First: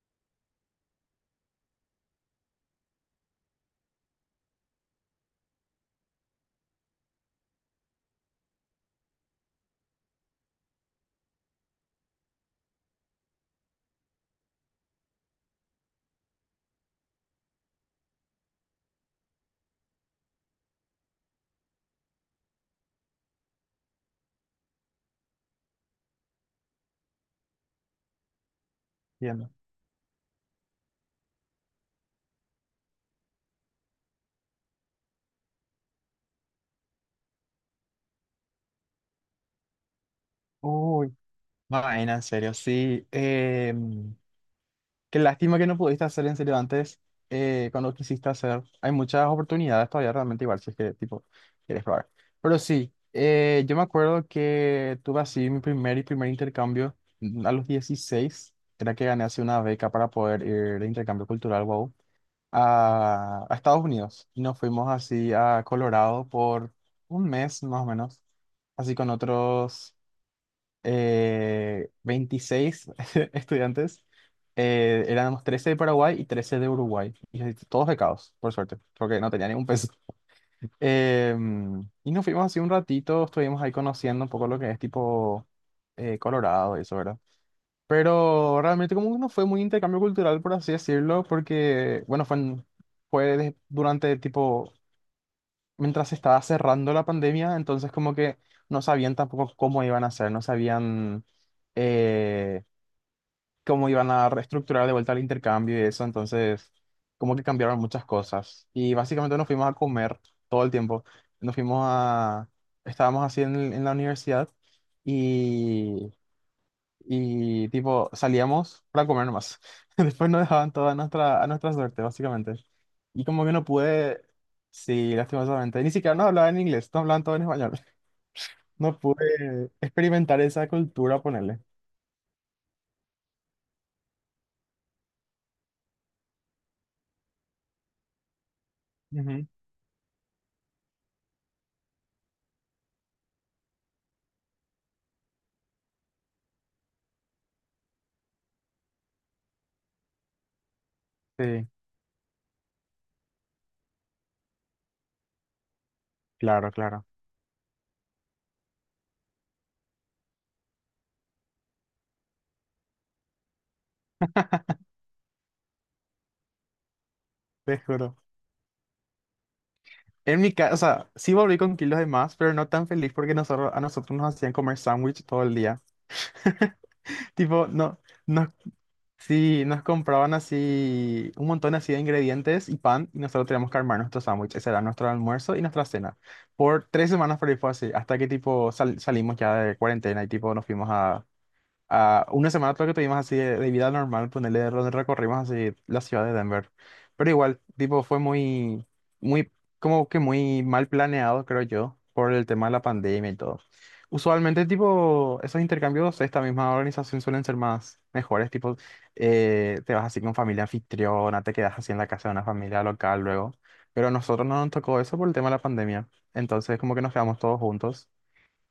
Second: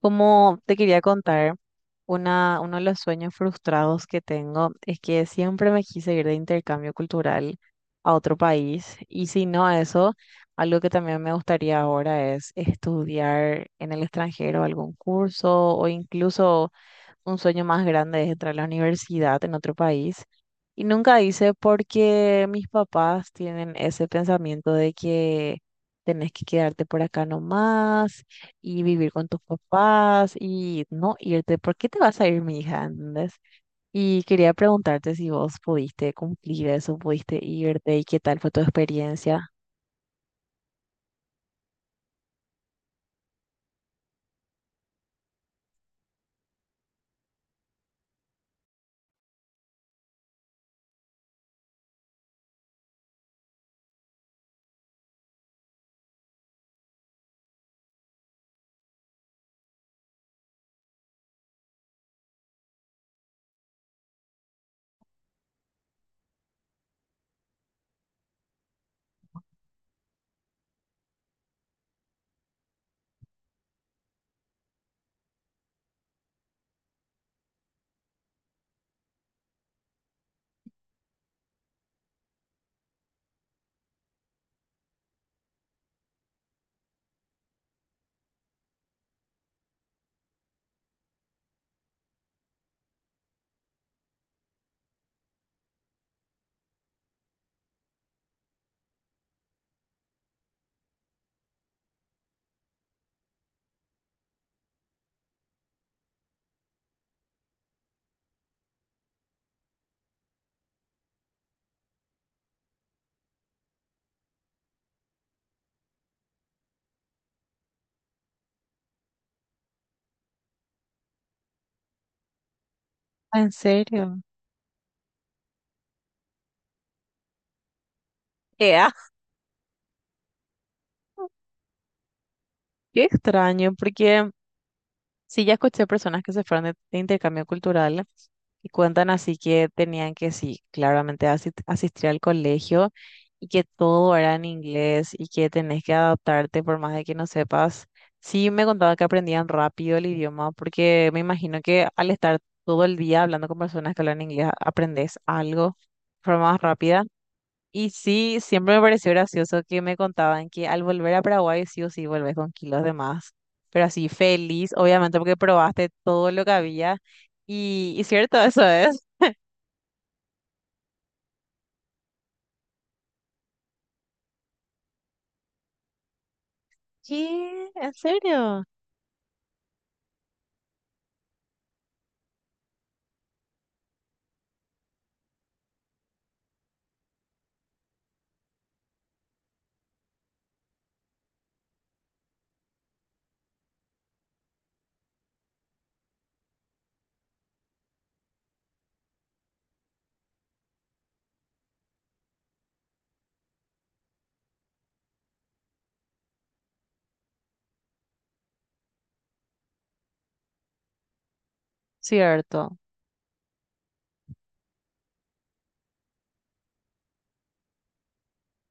Como te quería contar, una, uno de los sueños frustrados que tengo es que siempre me quise ir de intercambio cultural a otro país y si no a eso, algo que también me gustaría ahora es estudiar en el extranjero algún curso o incluso un sueño más grande es entrar a la universidad en otro país. Y nunca hice porque mis papás tienen ese pensamiento de que tenés que quedarte por acá nomás y vivir con tus Entiendo. papás y no irte. ¿Por qué te vas a ir, mi hija? ¿Entendés? Y quería preguntarte si vos pudiste cumplir eso, pudiste irte y qué tal fue tu experiencia. Uy, vaina, en serio, sí. em, Qué lástima que no pudiste hacer en serio antes, cuando quisiste hacer. Hay muchas oportunidades todavía realmente igual, si es que tipo quieres probar. Pero sí, yo me acuerdo que tuve así mi primer intercambio a los 16. Era que gané así una beca para poder ir de intercambio cultural, wow, a Estados Unidos. Y nos fuimos así a Colorado por un mes más o menos, así con otros 26 estudiantes. Éramos 13 de Paraguay y 13 de Uruguay, y todos becados, por suerte, porque no tenía ningún peso. Y nos fuimos así un ratito, estuvimos ahí conociendo un poco lo que es tipo Colorado y eso, ¿verdad? Pero realmente como que no fue muy intercambio cultural, por así decirlo, porque, bueno, fue, en- fue de- durante tipo mientras se estaba cerrando la pandemia, entonces como que no sabían tampoco cómo iban a hacer, no sabían eh, cómo iban a reestructurar de vuelta el intercambio y eso. Entonces como que cambiaron muchas cosas. Y básicamente nos fuimos a comer todo el tiempo, nos fuimos a, estábamos así en la universidad y tipo salíamos para comer nomás. Después nos dejaban a nuestra suerte, básicamente. Y como ¿En que no serio? pude, sí, lastimosamente, ni siquiera no hablaban en inglés, no hablaban todo en español. Ea, No pude experimentar esa cultura, ponerle. qué extraño, porque sí, ya escuché personas que se fueron de intercambio cultural y cuentan así Ujú. que tenían que, sí, claramente asistir al colegio y que todo era en inglés y que tenés que adaptarte por más de que no sepas. Sí, me contaba que aprendían rápido el idioma porque me imagino Sí, que al estar todo el día hablando con personas que hablan inglés, aprendes algo de forma más claro, rápida. claro, Y sí, siempre me pareció gracioso que me contaban que al volver a Paraguay sí o sí volvés con kilos de más, pero así feliz, obviamente porque probaste todo lo que había te y juro. cierto, eso es. En mi casa, o sea, sí volví con kilos de más, pero no tan feliz porque nosotros, a nosotros nos hacían comer sándwich todo el día. Tipo, ¿Qué? ¿En no, nos serio? Sí, nos compraban así un montón así de ingredientes y pan, y nosotros teníamos que armar nuestro sándwich. Ese era nuestro almuerzo y nuestra cena. Por 3 semanas por ahí fue así, hasta que tipo salimos ya de cuarentena y tipo ah, una semana creo que tuvimos así de vida normal, ponerle, donde recorrimos así la ciudad de Denver. Pero igual, tipo, fue muy, muy, como que muy mal planeado, creo yo, por el tema de la pandemia y todo. Usualmente, tipo, esos intercambios, esta misma organización, suelen ser más mejores, tipo, te vas así con familia anfitriona, te quedas así en la casa de una Cierto. familia local luego. Pero a nosotros no nos tocó eso por el tema de la pandemia. Entonces, como que nos quedamos todos juntos.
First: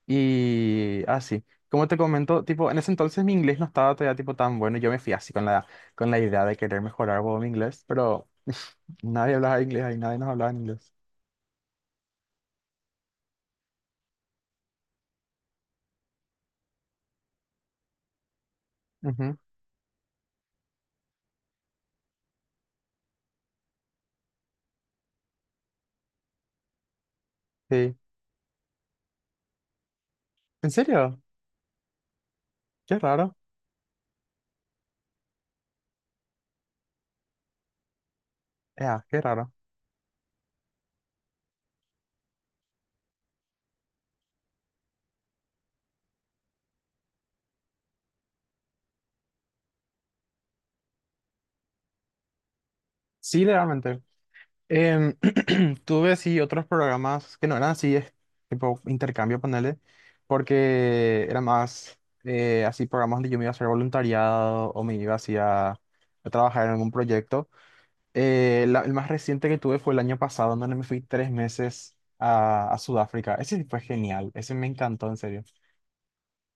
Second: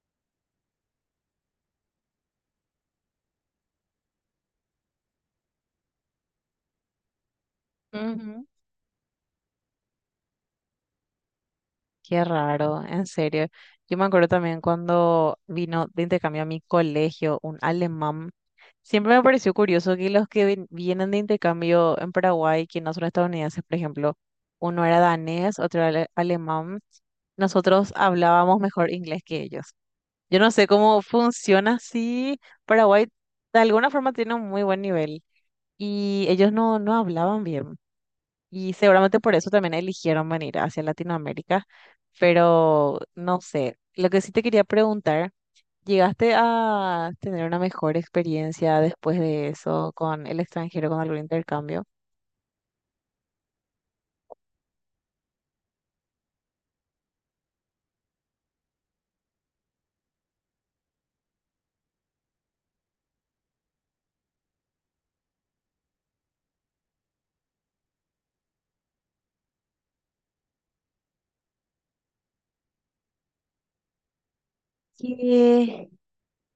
Y así, como te comento, tipo, en ese entonces mi inglés no estaba todavía tipo tan bueno, yo me fui así con la idea de querer mejorar, huevón, mi inglés, pero Ujú. nadie hablaba inglés ahí, nadie nos hablaba en inglés. Qué raro, en serio. Yo me acuerdo también cuando vino de intercambio a mi colegio un alemán. Siempre me Ujú. pareció curioso que los que vienen de intercambio en Paraguay, que no son estadounidenses, por ejemplo, uno era danés, otro era alemán, nosotros Sí. hablábamos mejor inglés que ellos. Yo no sé ¿En cómo serio? funciona así. Qué Paraguay raro. de alguna forma tiene un muy buen nivel y ellos no hablaban bien. Y Ya, seguramente qué por eso raro. también eligieron venir hacia Latinoamérica, pero no sé, lo que sí te quería preguntar, ¿llegaste a tener una mejor experiencia después de eso con el extranjero, con algún intercambio? Sí, realmente. Em, tuve así otros programas que no eran así, es tipo intercambio, ponerle, porque era más así programas donde yo me iba a hacer voluntariado o me iba así a trabajar en algún proyecto. El más reciente que tuve fue el año pasado, donde me fui 3 meses a Sudáfrica. Ese sí fue genial, ese me encantó, en serio. Sí.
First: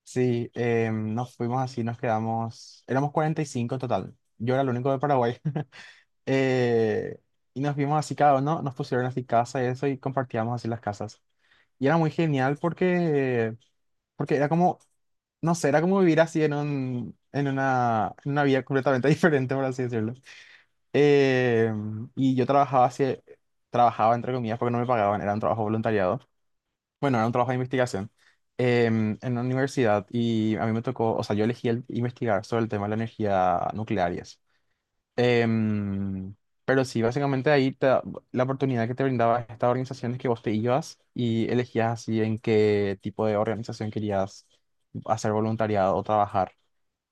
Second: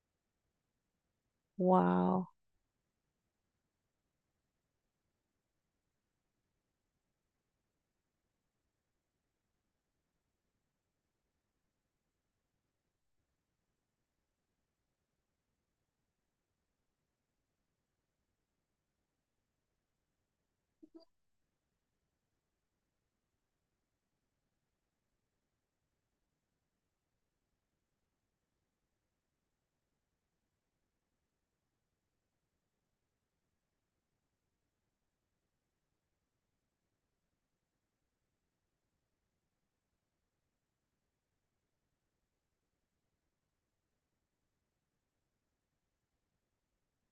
Sí, nos fuimos así, nos Wow, quedamos, éramos 45 en total. Yo era el único de Paraguay. Eh, y nos vimos así cada uno, nos pusieron así casa y eso, y compartíamos así las casas. Y era muy genial porque, porque era como, no sé, era como vivir así en una vida completamente diferente, por así decirlo. Eh, y yo trabajaba así, trabajaba entre comillas porque no me pagaban, era un trabajo voluntariado. Bueno, era un trabajo de investigación en una universidad, y a mí me tocó, o sea, yo elegí investigar sobre el tema de la energía nuclear y eso. Em, pero sí, básicamente ahí la oportunidad que te brindaba esta organización es que vos te ibas y elegías así en qué tipo de organización querías hacer voluntariado o trabajar,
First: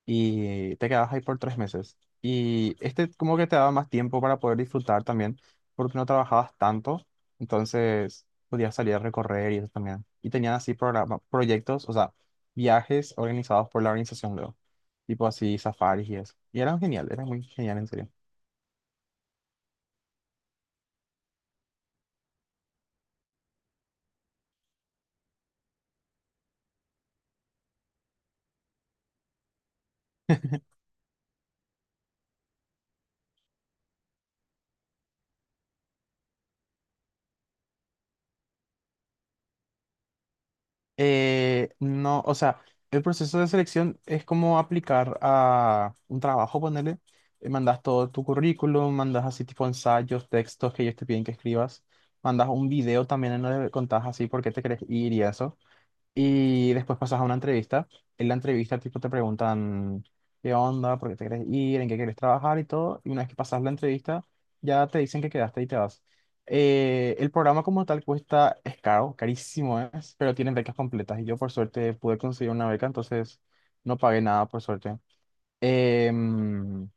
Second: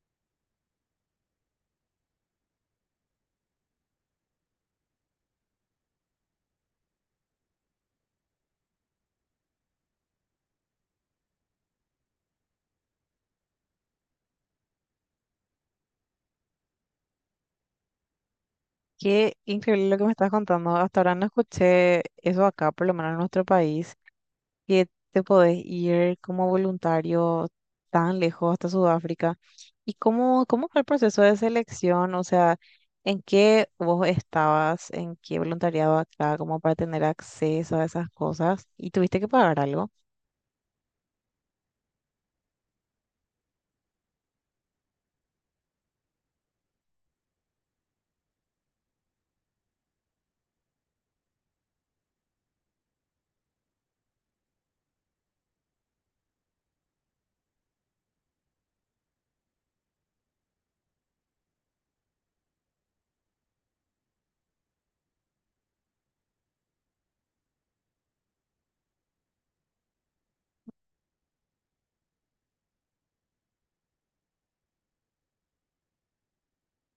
y te quedabas ahí por 3 meses. Y este como que te daba más tiempo para poder disfrutar también, porque no trabajabas tanto, entonces podías salir a recorrer y eso también. Y tenían así programa, proyectos, o sea, viajes organizados por la organización luego, tipo así, safaris y eso. Y eran genial, eran muy genial, en serio. qué increíble lo que me estás contando. Hasta ahora no escuché eso acá, por lo menos en nuestro país, que te podés ir como voluntario tan lejos hasta Sudáfrica. ¿Y cómo, cómo fue el proceso de selección? O sea, ¿en qué vos estabas? ¿En qué voluntariado acá? Como para tener acceso a esas cosas. ¿Y tuviste que pagar algo? No, o sea, el proceso de selección es como aplicar a un trabajo, ponele. Mandas todo tu currículum, mandas así tipo ensayos, textos que ellos te piden que escribas. Mandas un video también, en donde contás así por qué te querés ir y eso. Y después pasas a una entrevista. En la entrevista, tipo, te preguntan qué onda, por qué te quieres ir, en qué quieres trabajar y todo. Y una vez que pasas la entrevista, ya te dicen que quedaste y te vas. El programa como tal cuesta, es caro, carísimo es, pero tienen becas completas. Y yo, por suerte, pude conseguir una beca, entonces no pagué nada, por suerte. Em,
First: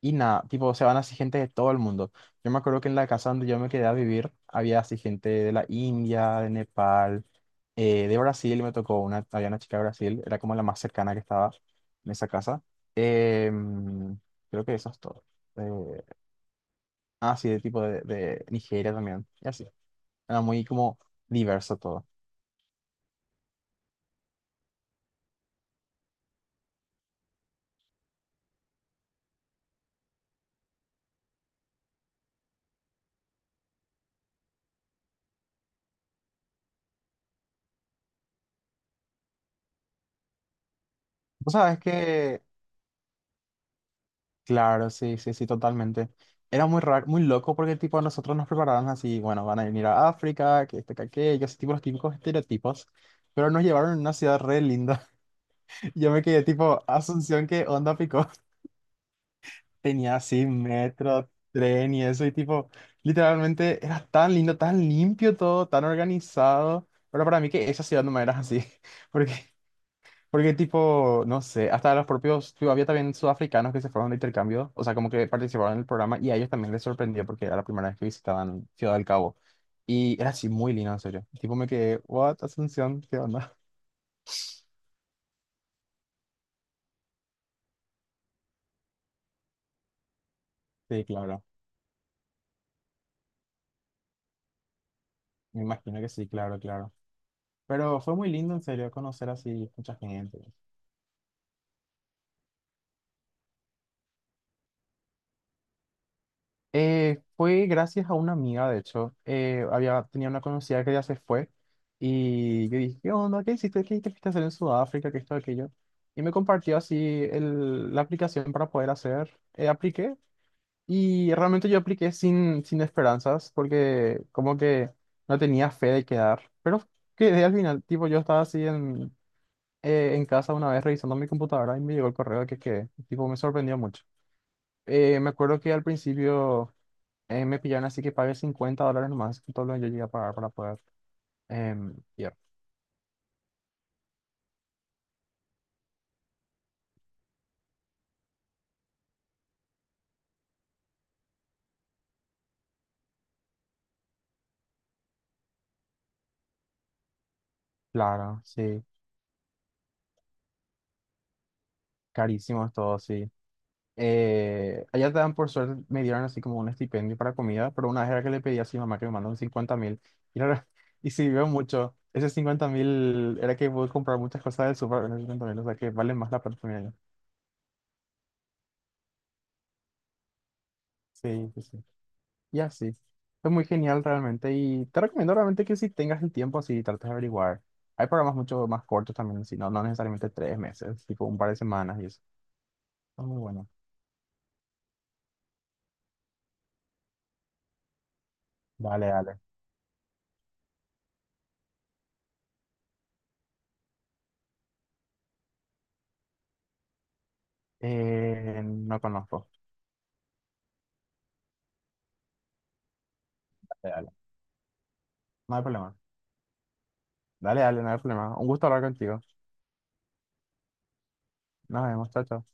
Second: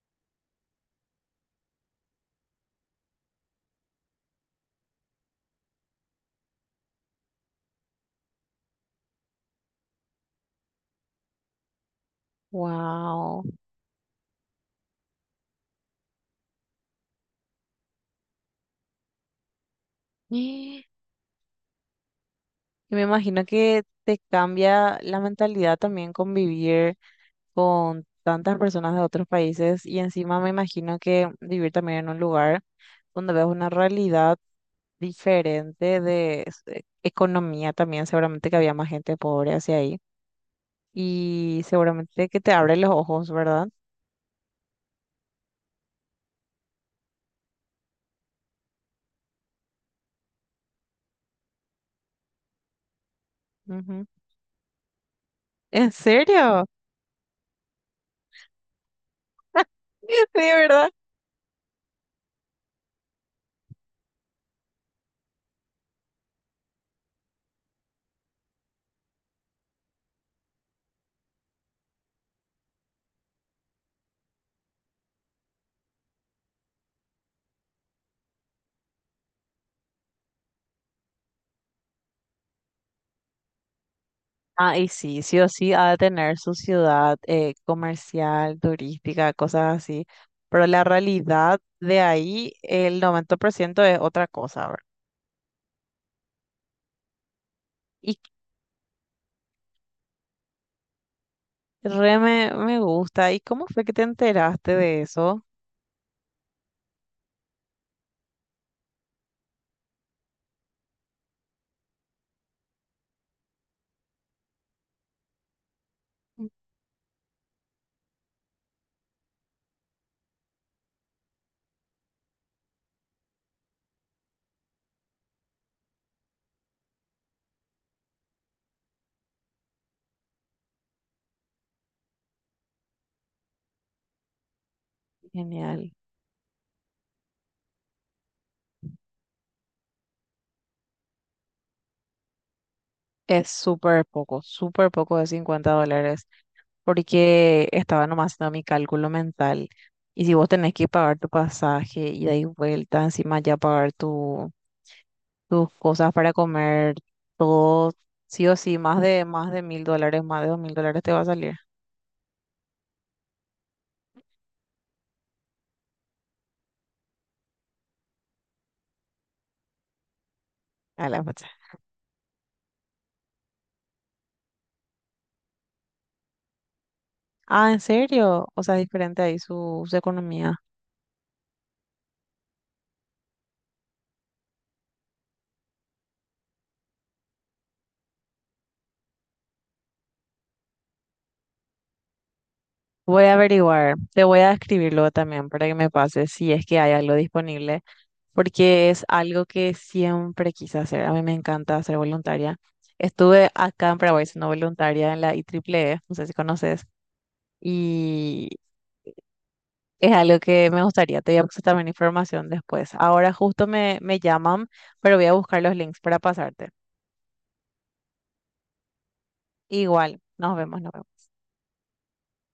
y nada, tipo, se van así gente de todo el mundo. Yo me acuerdo que en la casa donde yo me quedé a vivir había así gente de la India, de Nepal, de Brasil. Me tocó una, había una chica de Brasil, era como la más cercana que estaba en esa casa. Wow. Em, Creo que eso es todo. Eh, ah, sí, de tipo de Nigeria también, y así. Era muy como diverso todo. Y me imagino que te cambia la mentalidad también convivir con tantas personas de otros países y encima me imagino que vivir también en un lugar donde ves una realidad diferente de economía también, seguramente que había más gente pobre hacia ahí ¿Vos y sabés seguramente que que? te abre los ojos, ¿verdad? Claro, sí, sí, sí, totalmente. Era muy raro, muy loco, porque tipo nosotros nos prepararon así, bueno, van a venir a África, que este, que aquello, así tipo los típicos estereotipos, pero nos llevaron a Ujú. una ciudad re linda. ¿En Yo me quedé serio? tipo, Asunción, ¿qué onda, pico? Tenía De así verdad. metro, tren y eso, y tipo, literalmente era tan lindo, tan limpio todo, tan organizado, pero para mí que esa ciudad no me era así, porque porque tipo, no sé, hasta los propios, tipo, había también sudafricanos que se fueron de intercambio, o sea, como que participaron en el programa, y a ellos también les sorprendió porque era la primera vez que visitaban Ciudad del Cabo. Y era así muy lindo, en serio. Tipo, me quedé, what, Asunción, ¿qué onda? Ah, y sí, sí o sí ha de tener su ciudad comercial, turística, cosas así, pero la Sí, claro, realidad de ahí, el 90% es otra cosa, ¿verdad? me imagino que sí, claro, claro. Pero fue Y muy lindo, en serio, conocer así mucha gente. Re me gusta. ¿Y cómo fue que te enteraste de eso? Fue gracias a una amiga, de hecho. Tenía una conocida que ya se fue, y yo dije, ¿qué onda? ¿Qué hiciste? ¿Qué te fuiste a hacer en Sudáfrica? ¿Qué esto, aquello? Y me compartió así la aplicación para poder hacer. Apliqué, y realmente yo apliqué sin esperanzas, porque como que no tenía fe de quedar. Pero quedé al final. Tipo, yo estaba así en casa una vez revisando mi computadora, y me llegó el correo de que quedé. Tipo, me sorprendió mucho. Me acuerdo que al Genial. principio me pillaron así, que pagué $50 nomás, que todo lo que yo llegué a pagar para poder ir. Es súper poco de $50, porque estaba nomás haciendo mi cálculo mental. Y si vos tenés que pagar tu pasaje ida y vuelta, encima ya pagar tu, tus cosas para comer, todo, Claro, sí o sí, sí, más de mil dólares, más de $2.000 te va a salir carísimo es todo, sí. Allá te dan, por suerte, me dieron así como un estipendio para comida, pero una vez era que le pedí a mi mamá que me mandó un 50.000. Y, a y la sirvió fecha. mucho. Ese 50.000 era que pude comprar muchas cosas del súper con esos 50 mil, o sea que vale más la plata, que me dieron. Ah, ¿en serio? O sea, es diferente ahí su, su economía. Sí, sí, sí. Y así. Es muy genial, realmente. Y te recomiendo realmente que si tengas el tiempo así, trates de averiguar. Hay programas mucho más cortos también, si no, no necesariamente 3 meses, tipo un par de semanas y eso. Está Voy a muy bueno. averiguar, te voy a escribir luego también para que me pases si es que hay algo disponible, porque es Dale, dale. algo que siempre quise hacer. A mí me encanta ser voluntaria. Estuve acá en Paraguay siendo voluntaria en la IEEE, no sé si conoces, y No conozco. es algo que me gustaría. Te voy a pasar también información después. Ahora justo Dale, dale. me llaman, pero voy a No buscar hay los problema. links para pasarte. Dale, dale, no hay problema. Un gusto hablar contigo. Igual, nos vemos, nos vemos. Nos vemos, chao, chao.